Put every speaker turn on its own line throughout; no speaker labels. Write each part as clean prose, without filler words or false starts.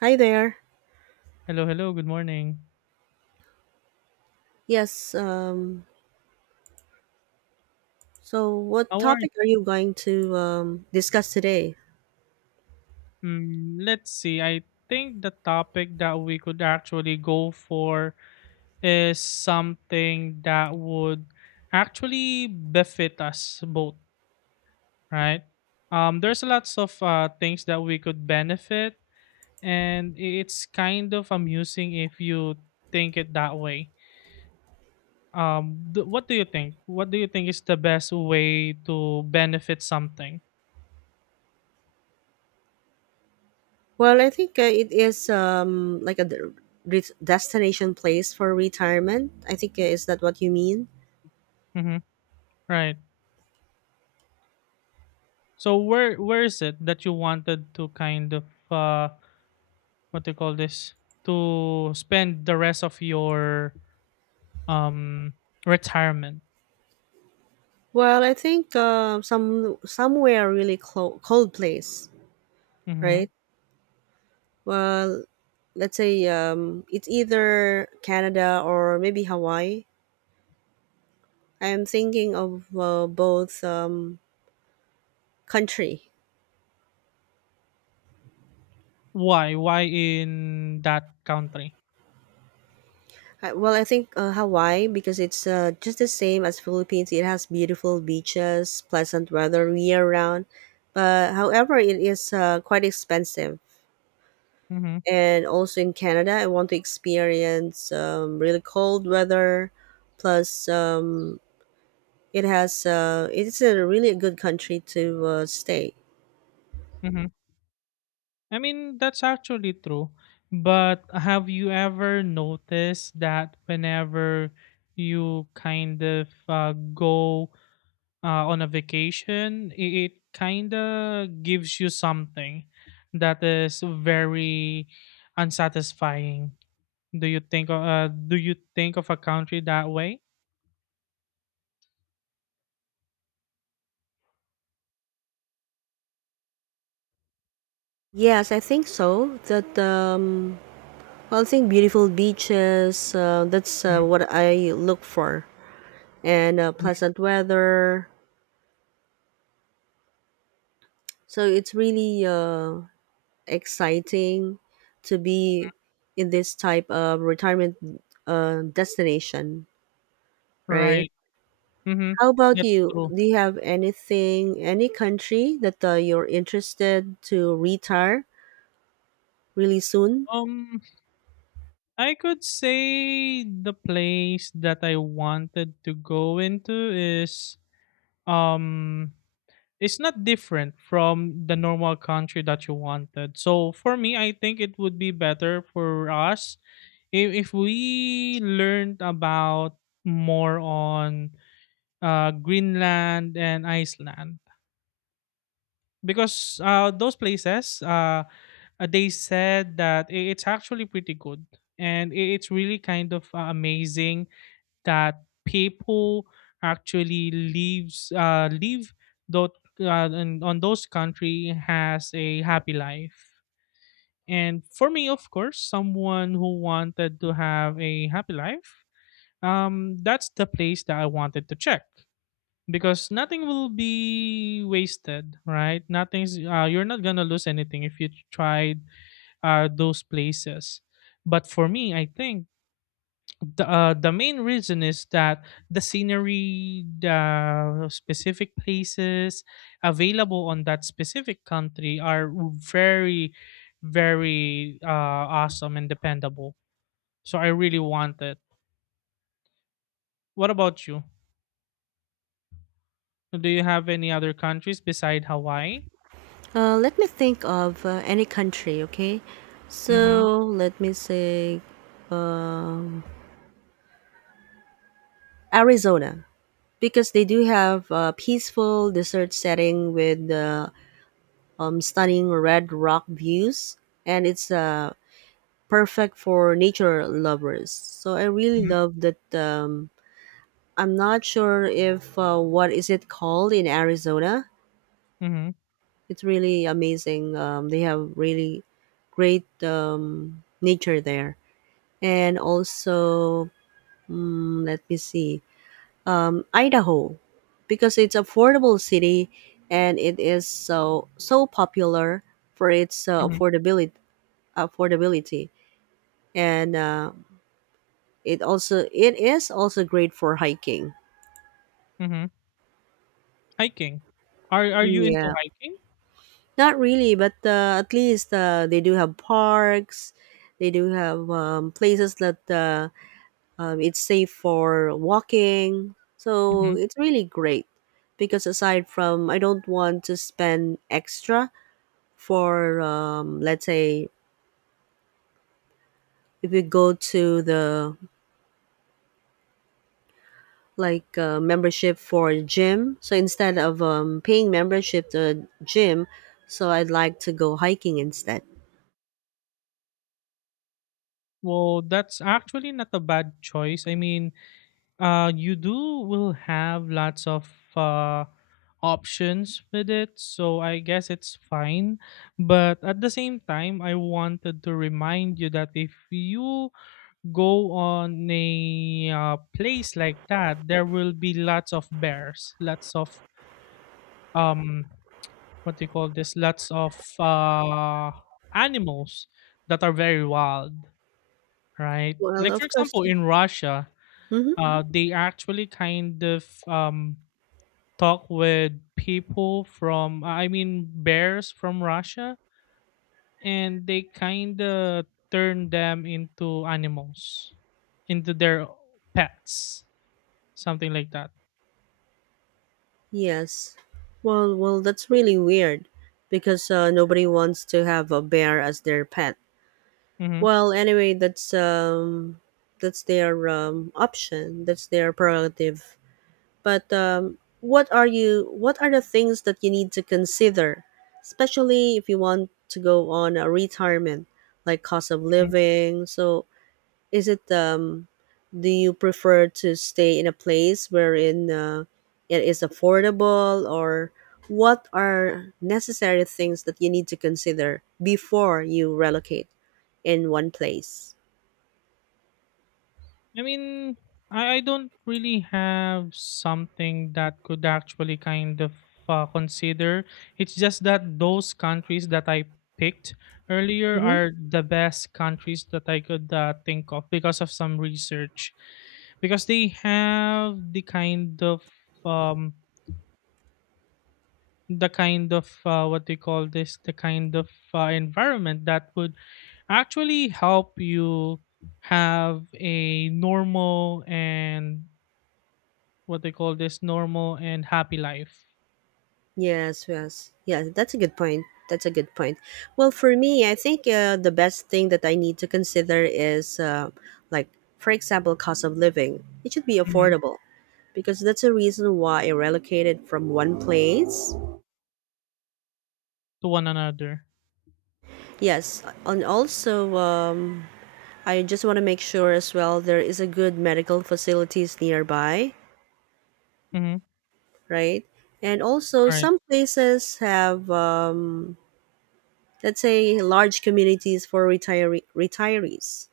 Hi there.
Hello, hello. Good morning.
Yes, um, so what
How are you?
topic are you going to discuss today?
Let's see. I think the topic that we could actually go for is something that would actually befit us both, right? There's lots of things that we could benefit, and it's kind of amusing if you think it that way. What do you think? What do you think is the best way to benefit something?
Well, I think it is like a destination place for retirement. I think is that what you mean?
Mm-hmm. Right. So where is it that you wanted to kind of uh what do you call this to spend the rest of your um retirement?
Well, I think somewhere really cold place,
Mm-hmm.
right? Well, let's say it's either Canada or maybe Hawaii. I'm thinking of both country.
Why in that country?
Well, I think Hawaii because it's just the same as Philippines. It has beautiful beaches, pleasant weather year round. But however, it is quite expensive.
Mm-hmm.
And also in Canada, I want to experience really cold weather. Plus, it has it's a really good country to stay.
Mm-hmm. I mean that's actually true, but have you ever noticed that whenever you kind of go on a vacation, it kind of gives you something that is very unsatisfying. Do you think do you think of a country that way?
Yes, I think so. That Well, I think beautiful beaches. That's
Mhm,
what I look for, and
mhm.
pleasant weather. So it's really exciting to be in this type of retirement destination, right?
Right. Mm-hmm.
How about
That's
you?
true.
Do you have anything, any country that you're interested to retire really soon?
Um, I could say the place that I wanted to go into is um it's not different from the normal country that you wanted. So for me, I think it would be better for us if we learned about more on Greenland and Iceland because those places they said that it's actually pretty good and it's really kind of amazing that people actually leave those and on those country has a happy life. And for me, of course, someone who wanted to have a happy life, that's the place that I wanted to check because nothing will be wasted, right? Nothing's you're not gonna lose anything if you tried those places. But for me, I think the main reason is that the scenery, the specific places available on that specific country are very, very awesome and dependable. So I really want it. What about you? Do you have any other countries beside Hawaii?
Let me think of any country, okay?
Mm-hmm.
So let me say um, Arizona, because they do have a peaceful desert setting with stunning red rock views, and it's perfect for nature lovers, so I really
Mm-hmm.
love that. I'm not sure if what is it called in Arizona.
Mm-hmm.
It's really amazing. They have really great nature there. And also, mm, let me see, Idaho, because it's affordable city and it is so popular for its
Mm-hmm.
affordability and it is also great for hiking.
Mm-hmm. Hiking. Are you into
Yeah,
hiking?
not really, but at least they do have parks. They do have places that it's safe for walking.
Mm-hmm.
So it's really great because aside from I don't want to spend extra for let's say if you go to the like membership for a gym, so instead of paying membership to a gym, so I'd like to go hiking instead.
Well, that's actually not a bad choice. I mean, you do will have lots of options with it, so I guess it's fine. But at the same time, I wanted to remind you that if you go on a place like that, there will be lots of bears, lots of um, what do you call this? Lots of animals that are very wild, right?
Well,
Like for
of course.
example, in Russia,
Mm-hmm.
they actually kind of talk with people from I mean bears from Russia and they kind of turn them into animals into their pets something like that.
Yes, well, that's really weird because nobody wants to have a bear as their pet.
Mhm.
Well, anyway, that's their option, that's their prerogative. But what are you? What are the things that you need to consider, especially if you want to go on a retirement, like cost of living? So, is it do you prefer to stay in a place wherein it is affordable, or what are necessary things that you need to consider before you relocate in one place?
I mean, I don't really have something that could actually kind of consider. It's just that those countries that I picked earlier
Mm-hmm.
are the best countries that I could think of because of some research. Because they have um the kind of what they call this the kind of environment that would actually help you have a normal and what they call this normal and happy life.
Yes, yes. Yeah, that's a good point. That's a good point. Well, for me, I think the best thing that I need to consider is like, for example, cost of living. It should be
Mhm.
affordable because that's a reason why I relocated from one place.
To one another.
Yes, and also I just want to make sure as well there is a good medical facilities nearby,
Mhm.
right? And also
Alright.
some places have let's say large communities for retirees,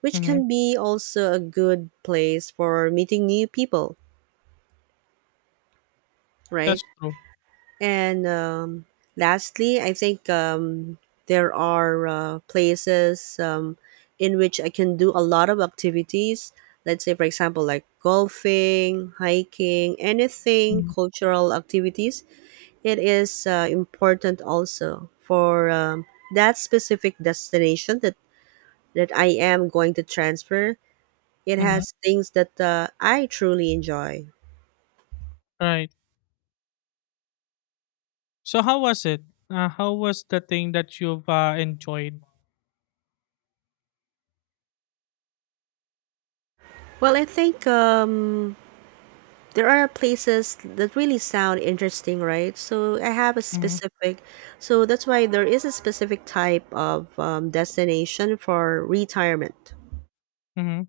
which
Mhm.
can be also a good place for meeting new people, right?
That's true.
And lastly, I think there are places in which I can do a lot of activities. Let's say, for example, like golfing, hiking, anything
Mhm.
cultural activities. It is important also for that specific destination that I am going to transfer. It
Mhm.
has things that I truly enjoy.
Right. So how was it? How was the thing that you've enjoyed?
Well, I think there are places that really sound interesting, right? So I have a
Mhm.
specific, so that's why there is a specific type of destination for retirement.
Mhm.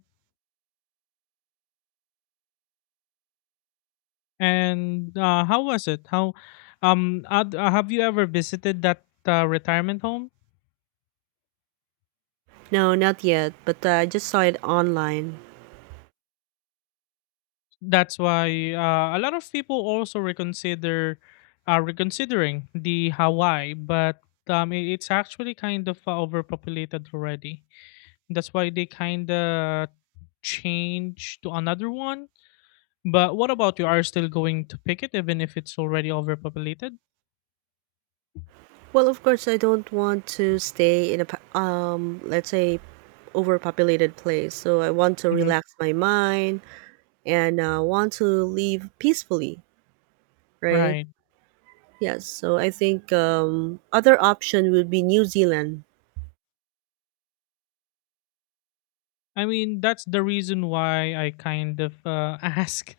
And how was it? Have you ever visited that retirement home?
No, not yet, but I just saw it online.
That's why a lot of people also reconsider are reconsidering the Hawaii, but it's actually kind of overpopulated already. That's why they kind of change to another one. But what about you? Are you still going to pick it even if it's already overpopulated?
Well, of course, I don't want to stay in a let's say, overpopulated place. So I want to
Hmm.
relax my mind and want to live peacefully, right?
Right.
Yes, so I think other option would be New Zealand.
I mean, that's the reason why I kind of ask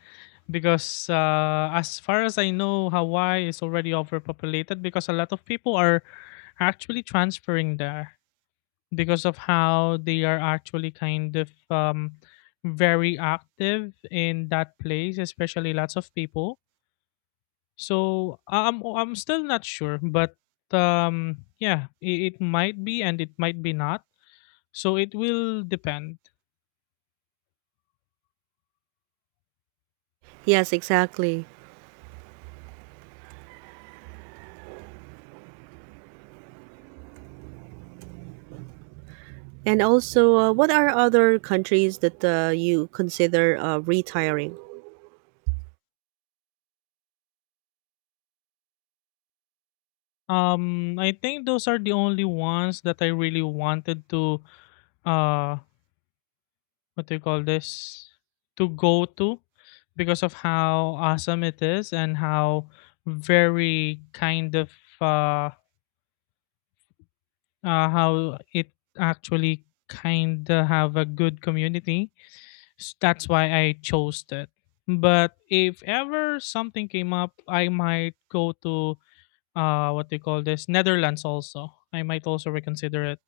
because as far as I know, Hawaii is already overpopulated because a lot of people are actually transferring there because of how they are actually kind of very active in that place, especially lots of people. So I'm still not sure, but yeah, it might be and it might be not. So it will depend.
Yes, exactly. And also, what are other countries that you consider retiring?
I think those are the only ones that I really wanted to uh what do you call this to go to because of how awesome it is and how very kind of uh, how it actually kind of have a good community. That's why I chose that. But if ever something came up, I might go to what do you call this Netherlands also. I might also reconsider it.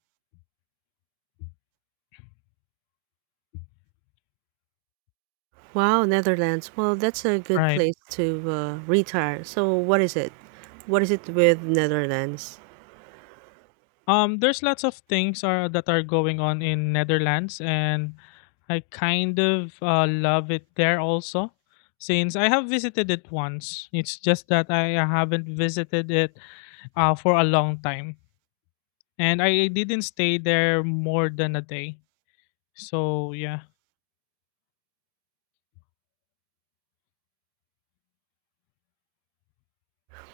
Wow, Netherlands. Well, that's a good
Right.
place to retire. So, what is it? What is it with Netherlands?
There's lots of things are that are going on in Netherlands, and I kind of love it there also. Since I have visited it once, it's just that I haven't visited it for a long time, and I didn't stay there more than a day. So yeah,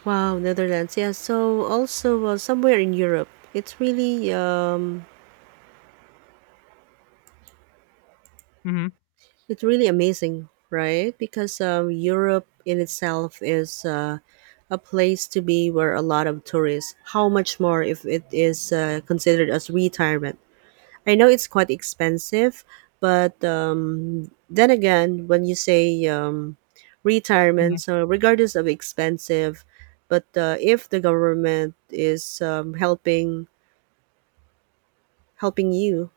Wow, Netherlands. Yeah. So also somewhere in Europe, it's really
mm-hmm,
it's really amazing, right? Because Europe in itself is a place to be where a lot of tourists. How much more if it is considered as retirement? I know it's quite expensive, but then again, when you say
mm-hmm,
retirement, so regardless of expensive, but if the government is helping you,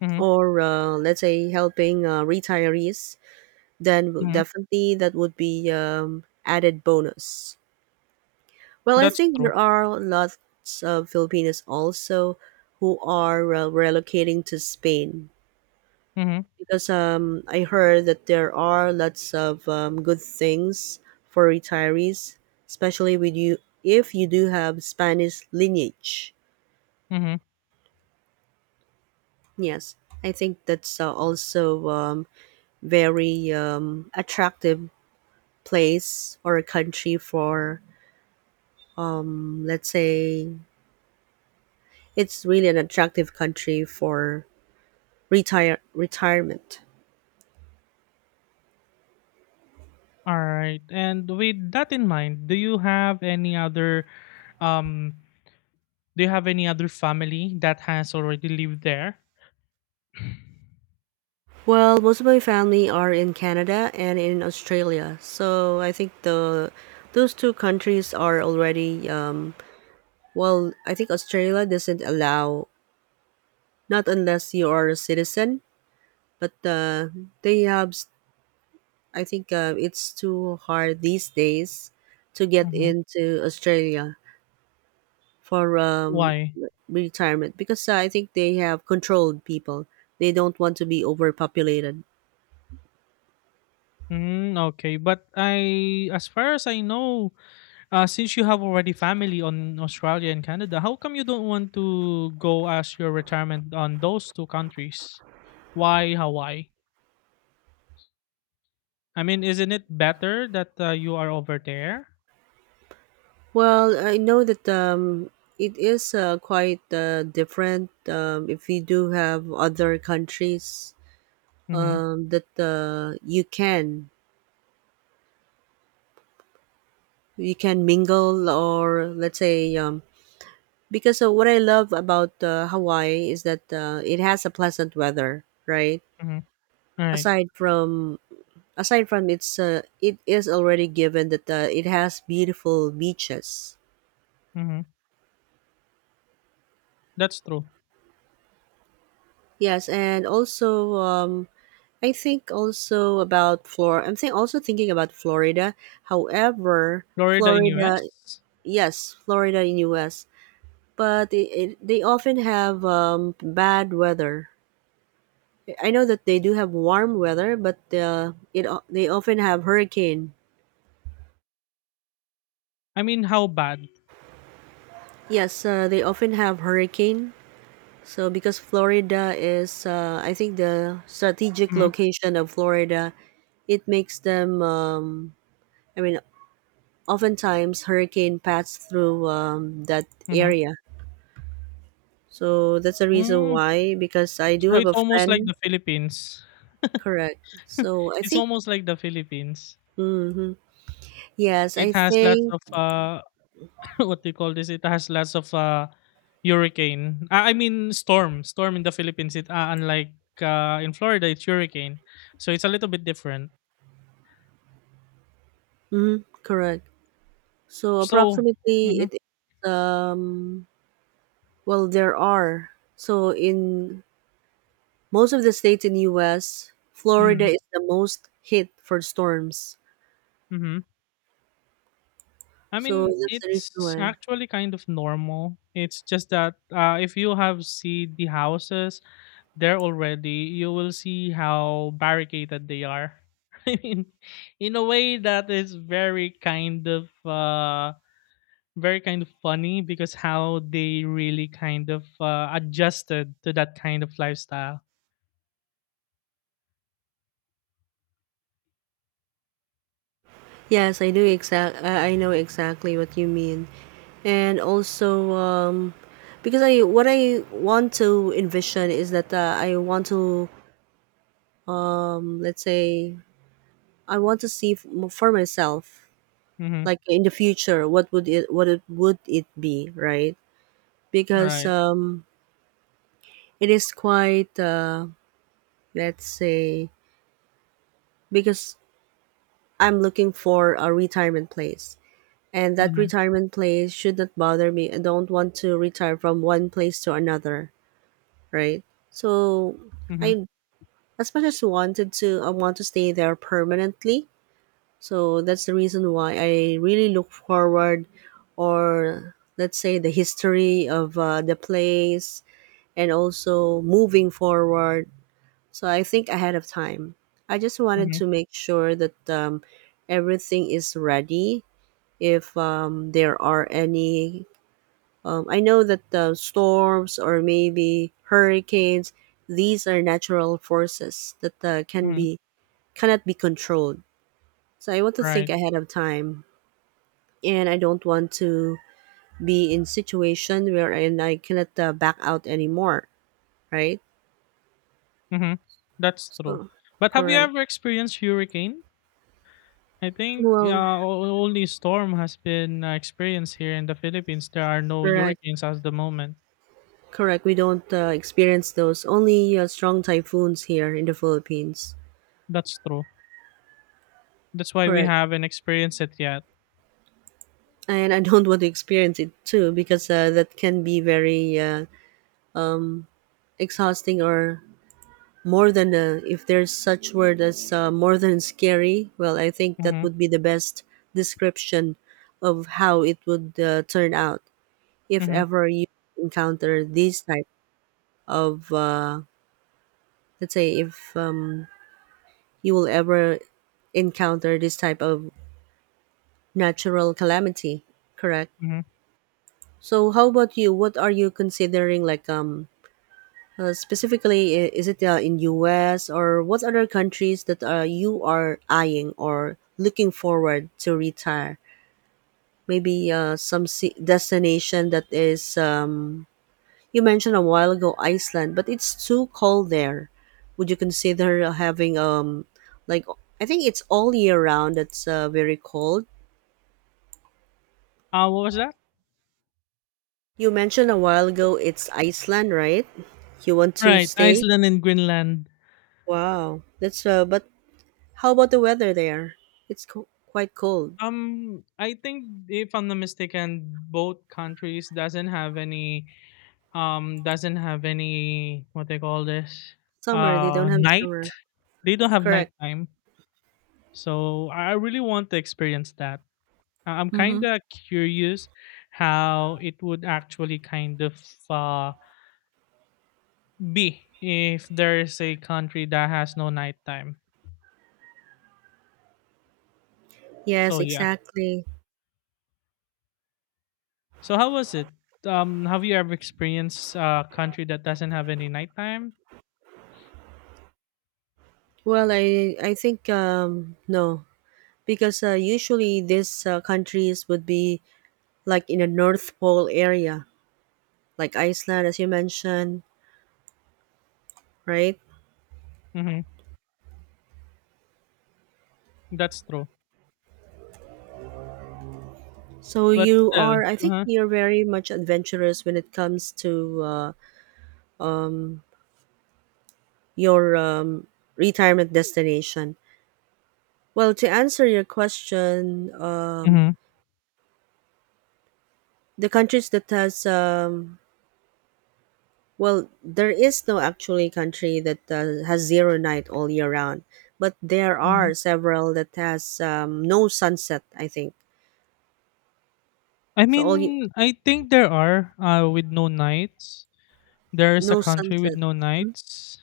mm-hmm,
or let's say helping retirees, then
mm-hmm.
definitely that would be added bonus. Well, I
That's
think
true.
there are lots of Filipinos also who are relocating to Spain
Mm-hmm,
because I heard that there are lots of good things for retirees, especially with you if you do have Spanish lineage.
mm-hmm.
Yes, I think that's also very attractive place or a country for let's say it's really an attractive country for retirement.
All right, and with that in mind, do you have any other um do you have any other family that has already lived there?
Well, most of my family are in Canada and in Australia, so I think the those two countries are already well. I think Australia doesn't allow not unless you are a citizen, but they have. I think it's too hard these days to get
Mhm.
into Australia for
Why?
retirement because I think they have controlled people. They don't want to be overpopulated.
Mm, okay, but as far as I know, since you have already family on Australia and Canada, how come you don't want to go as your retirement on those two countries? Why Hawaii? I mean, isn't it better that you are over there?
Well, I know that it is quite different if you do have other countries
Mm-hmm.
that you can mingle, or let's say because what I love about Hawaii is that it has a pleasant weather, right?
Mm-hmm. All right.
Aside from Aside from its it is already given that it has beautiful beaches.
Mm-hmm. That's true.
Yes, and also I think also about Flor. I'm think also thinking about Florida. However,
Florida in
Florida,
US.
yes, Florida in US, but they often have bad weather. I know that they do have warm weather, but they often have hurricane.
I mean, how bad?
Yes, they often have hurricane. So because Florida is, I think the strategic
Mm-hmm.
location of Florida, it makes them. I mean, oftentimes hurricane pass through that
Mm-hmm.
area. So that's the reason
Mm.
why. Because I do
So
have
it's
a
almost like
friend.
the Philippines.
Correct. So I
It's
think.
almost like the Philippines.
Hmm. Yes,
It
I
has lots
think.
of what they call this, it has lots of hurricane. Ah, I mean storm in the Philippines. It unlike in Florida, it's hurricane, so it's a little bit different.
Hmm. Correct. So
So,
approximately
mhm,
Um, well, there are. So in most of the states in US, Florida
mhm,
is the most hit for storms.
mhm. I
So
mean,
that's the reason
it's
why.
actually kind of normal. It's just that if you have seen the houses there already, you will see how barricaded they are. I mean, in a way that is very kind of funny because how they really kind of adjusted to that kind of lifestyle.
Yes, I do exact I know exactly what you mean. And also because I what I want to envision is that I want to let's say I want to see for myself,
Mm-hmm.
like in the future, what it would it be, right? Because
Right.
it is quite let's say because I'm looking for a retirement place. And that
Mm-hmm.
retirement place should not bother me. I don't want to retire from one place to another, right? So
Mm-hmm.
I as much as wanted to I want to stay there permanently. So that's the reason why I really look forward or let's say the history of the place and also moving forward. So I think ahead of time. I just wanted
Mm-hmm.
to make sure that everything is ready if there are any. I know that the storms or maybe hurricanes, these are natural forces that
Mm-hmm.
cannot be controlled. So I want to think
Right.
ahead of time, and I don't want to be in situation where and I cannot back out anymore. Right?
Mm-hmm. That's true.
So,
But have you
correct.
ever experienced hurricane? I think
Well,
only storm has been experienced here in the Philippines. There are no
correct,
hurricanes at the moment.
correct. We don't experience those. Only strong typhoons here in the Philippines.
That's true. That's why we
Correct.
haven't experienced it yet.
And I don't want to experience it too because that can be very exhausting or more than if there's such word as more than scary. Well, I think that
Mm-hmm.
would be the best description of how it would turn out if
Mm-hmm.
ever you encounter these type of let's say if you will ever encounter this type of natural calamity. Correct.
Mm-hmm.
So, how about you? What are you considering like specifically, is it in US or what other countries that you are eyeing or looking forward to retire? Maybe destination that is you mentioned a while ago Iceland, but it's too cold there. Would you consider having like I think it's all year round that's very cold.
What was that?
You mentioned a while ago it's Iceland, right? You want to
Right,
stay?
Iceland and Greenland.
Wow, that's but how about the weather there? It's quite cold.
I think if I'm not mistaken, both countries doesn't have any what they call this
Summer, they don't have
night.
summer.
They don't have
Correct.
nighttime, so I really want to experience that. I- I'm
Mm-hmm.
kind of curious how it would actually kind of uh be if there is a country that has no nighttime.
Yes,
So yeah.
exactly.
So how was it? Have you ever experienced a country that doesn't have any nighttime?
Well, I think no, because usually these countries would be like in a North Pole area, like Iceland, as you mentioned, right?
Mm-hmm. That's true.
So
But
you
still,
are, I think
uh-huh.
you're very much adventurous when it comes to your retirement destination. Well, to answer your question,
Hmm.
the countries that has well there is no actually country that has zero night all year round, but there
Hmm.
are several that has no sunset, I think.
I
so all y-
mean, I think there are with no nights. There is a
no
country with
sunset,
no nights.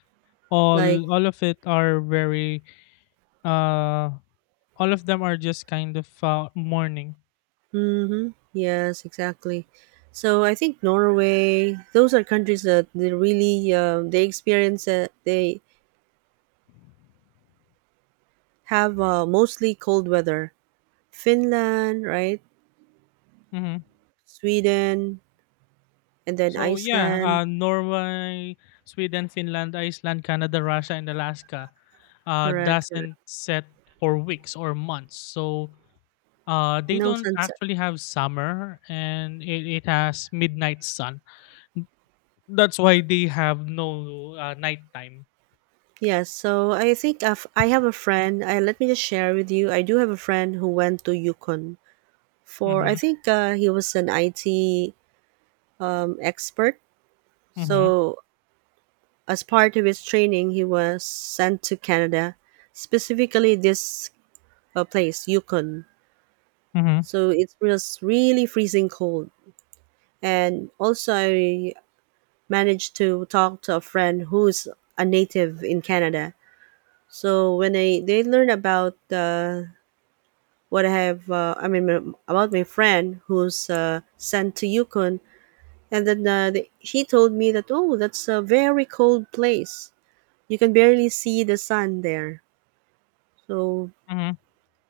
like.
All of it are very uh all of them are just kind of morning.
Mm-hmm, yes exactly. So I think Norway, those are countries that they really they experience they have mostly cold weather. Finland, right?
Hmm.
Sweden, and then
So yeah,
Iceland.
Norway, Sweden, Finland, Iceland, Canada, Russia, and Alaska
Correct.
doesn't set for weeks or months. So they
No
don't
sunset.
actually have summer, and it has midnight sun. That's why they have no nighttime.
Yes, so I think I have a friend. Let me just share with you. I do have a friend who went to Yukon for, I
Mm-hmm.
think he was an IT expert.
Mm-hmm.
So, as part of his training, he was sent to Canada, specifically this place, Yukon.
Mm-hmm.
So, it was really freezing cold. And also, I managed to talk to a friend who's a native in Canada. So when I they learn about what I have, I mean, about my friend who's sent to Yukon. And then he told me that, oh, that's a very cold place. You can barely see the sun there. So
Mm-hmm.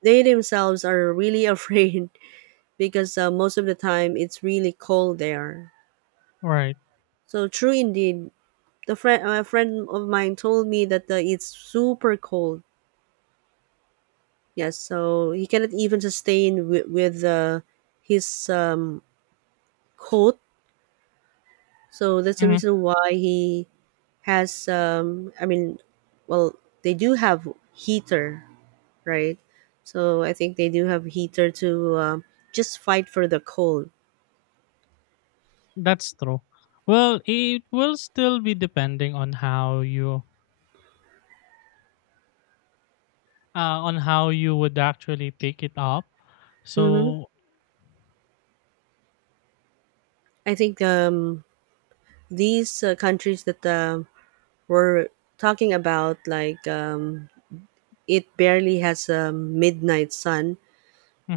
they themselves are really afraid because most of the time it's really cold there.
Right.
So true indeed. A friend of mine told me that it's super cold. Yes, so he cannot even sustain with his coat. So that's the
Mhm.
reason why he has. I mean, well, they do have heater, right? So I think they do have heater to just fight for the cold.
That's true. Well, it will still be depending on how you would actually take it up.
hmm
So,
I think these countries that we're talking about, like, it barely has a midnight sun.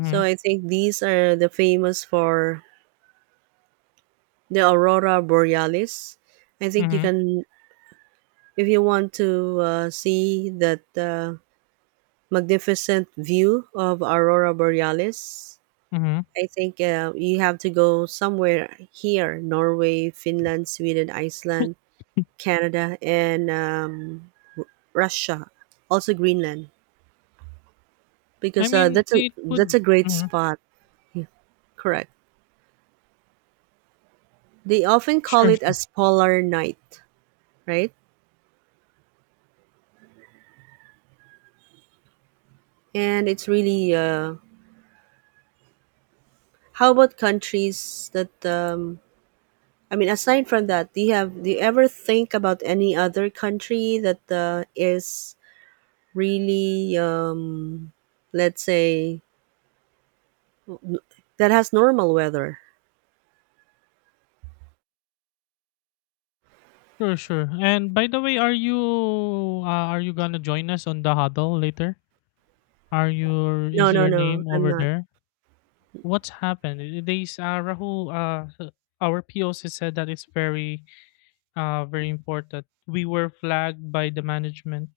So I think these are the famous for the aurora borealis. I think you
mhm,
can, if you want to see that magnificent view of aurora borealis,
mhm.
I think you have to go somewhere here: Norway, Finland, Sweden, Iceland, Canada, and Russia, also Greenland,
I
because
mean, it
that's
would.
a great
Mhm.
spot. Yeah, correct, they often call
Sure,
it
sure,
as polar night, right? And it's really how about countries that I mean, aside from that, do you ever think about any other country that is really, let's say, that has normal weather?
sure. And by the way, are you gonna join us on the huddle later? Are your
No,
Is
no,
your
no,
name
I'm
over
not.
there? What's happened? Rahul our POC said that it's very very important. We were flagged by the management.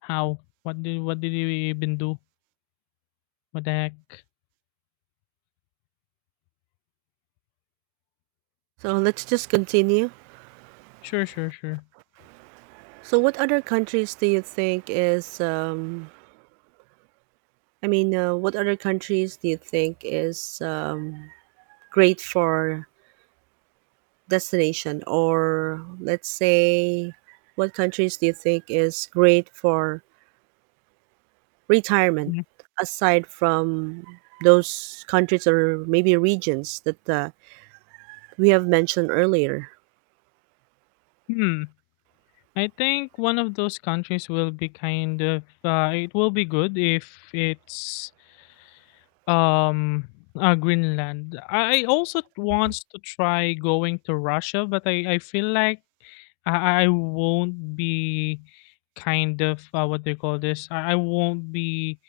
How? What did we even do? What the heck?
So let's just continue.
Sure, sure, sure.
So, what other countries do you think is? I mean, what other countries do you think is great for destination, or let's say, what countries do you think is great for retirement
Yeah.
aside from those countries or maybe regions that we have mentioned earlier?
Hmm. I think one of those countries will be kind of it will be good if it's um Greenland. I also want to try going to Russia, but I feel like I won't be kind of what they call this. I won't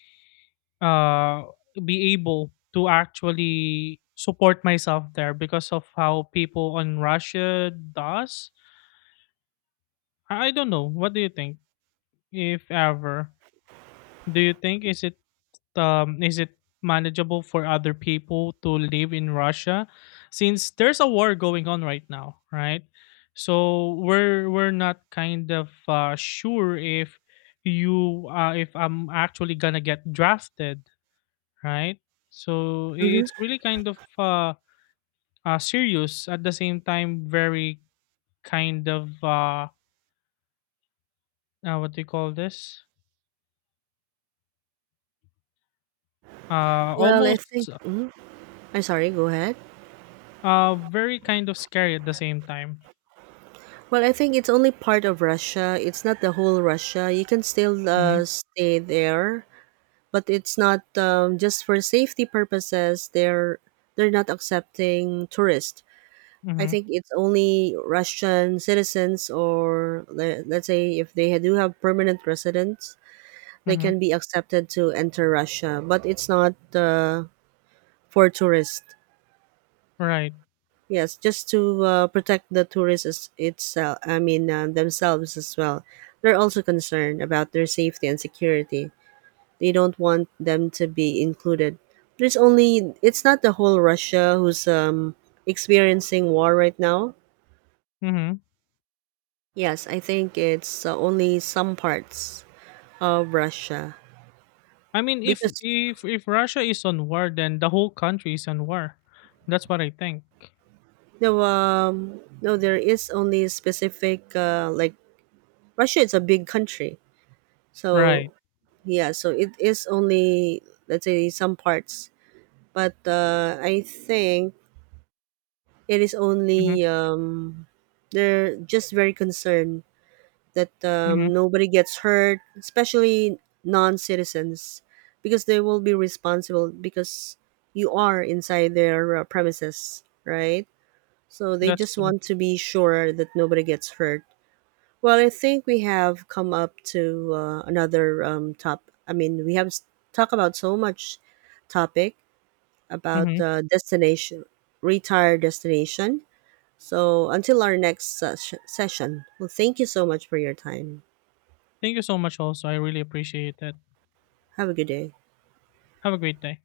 uh, be able to actually support myself there because of how people on Russia does. I don't know. What do you think? If ever, do you think is it manageable for other people to live in Russia since there's a war going on right now, right? So we're not kind of sure if you if I'm actually gonna get drafted, right? So
Hmm.
it's really kind of serious at the same time very kind of what do you call this?
Well, I think.
Almost
Mhm. I'm sorry. Go ahead.
very kind of scary at the same time.
Well, I think it's only part of Russia. It's not the whole Russia. You can still
Mhm.
stay there, but it's not just for safety purposes. They're not accepting tourists. I
Mhm.
think it's only Russian citizens or let's say if they do have permanent residence, they
Mhm.
can be accepted to enter Russia, but it's not for tourists.
Right.
Yes, just to protect the tourists itself. I mean, themselves as well. They're also concerned about their safety and security. They don't want them to be included. There's only, it's not the whole Russia who's experiencing war right now.
Mhm.
Yes, I think it's only some parts of Russia
I mean if
because.
if Russia is on war then the whole country is on war. That's what I think.
No, no, there is only specific. Like Russia, is a big country, so
Right.
yeah, so it is only, let's say, some parts, but I think it is
Mhm.
only they're just very concerned that
Mhm.
nobody gets hurt, especially non-citizens, because they will be responsible because you are inside their premises, right? So they
That's
just
true.
want to be sure that nobody gets hurt. Well, I think we have come up to another top. I mean, talked about so much topic about
Mhm.
destination, retire destination. So until our next session, well, thank you so much for your time.
Thank you so much also. I really appreciate it.
Have a good day.
Have a great day.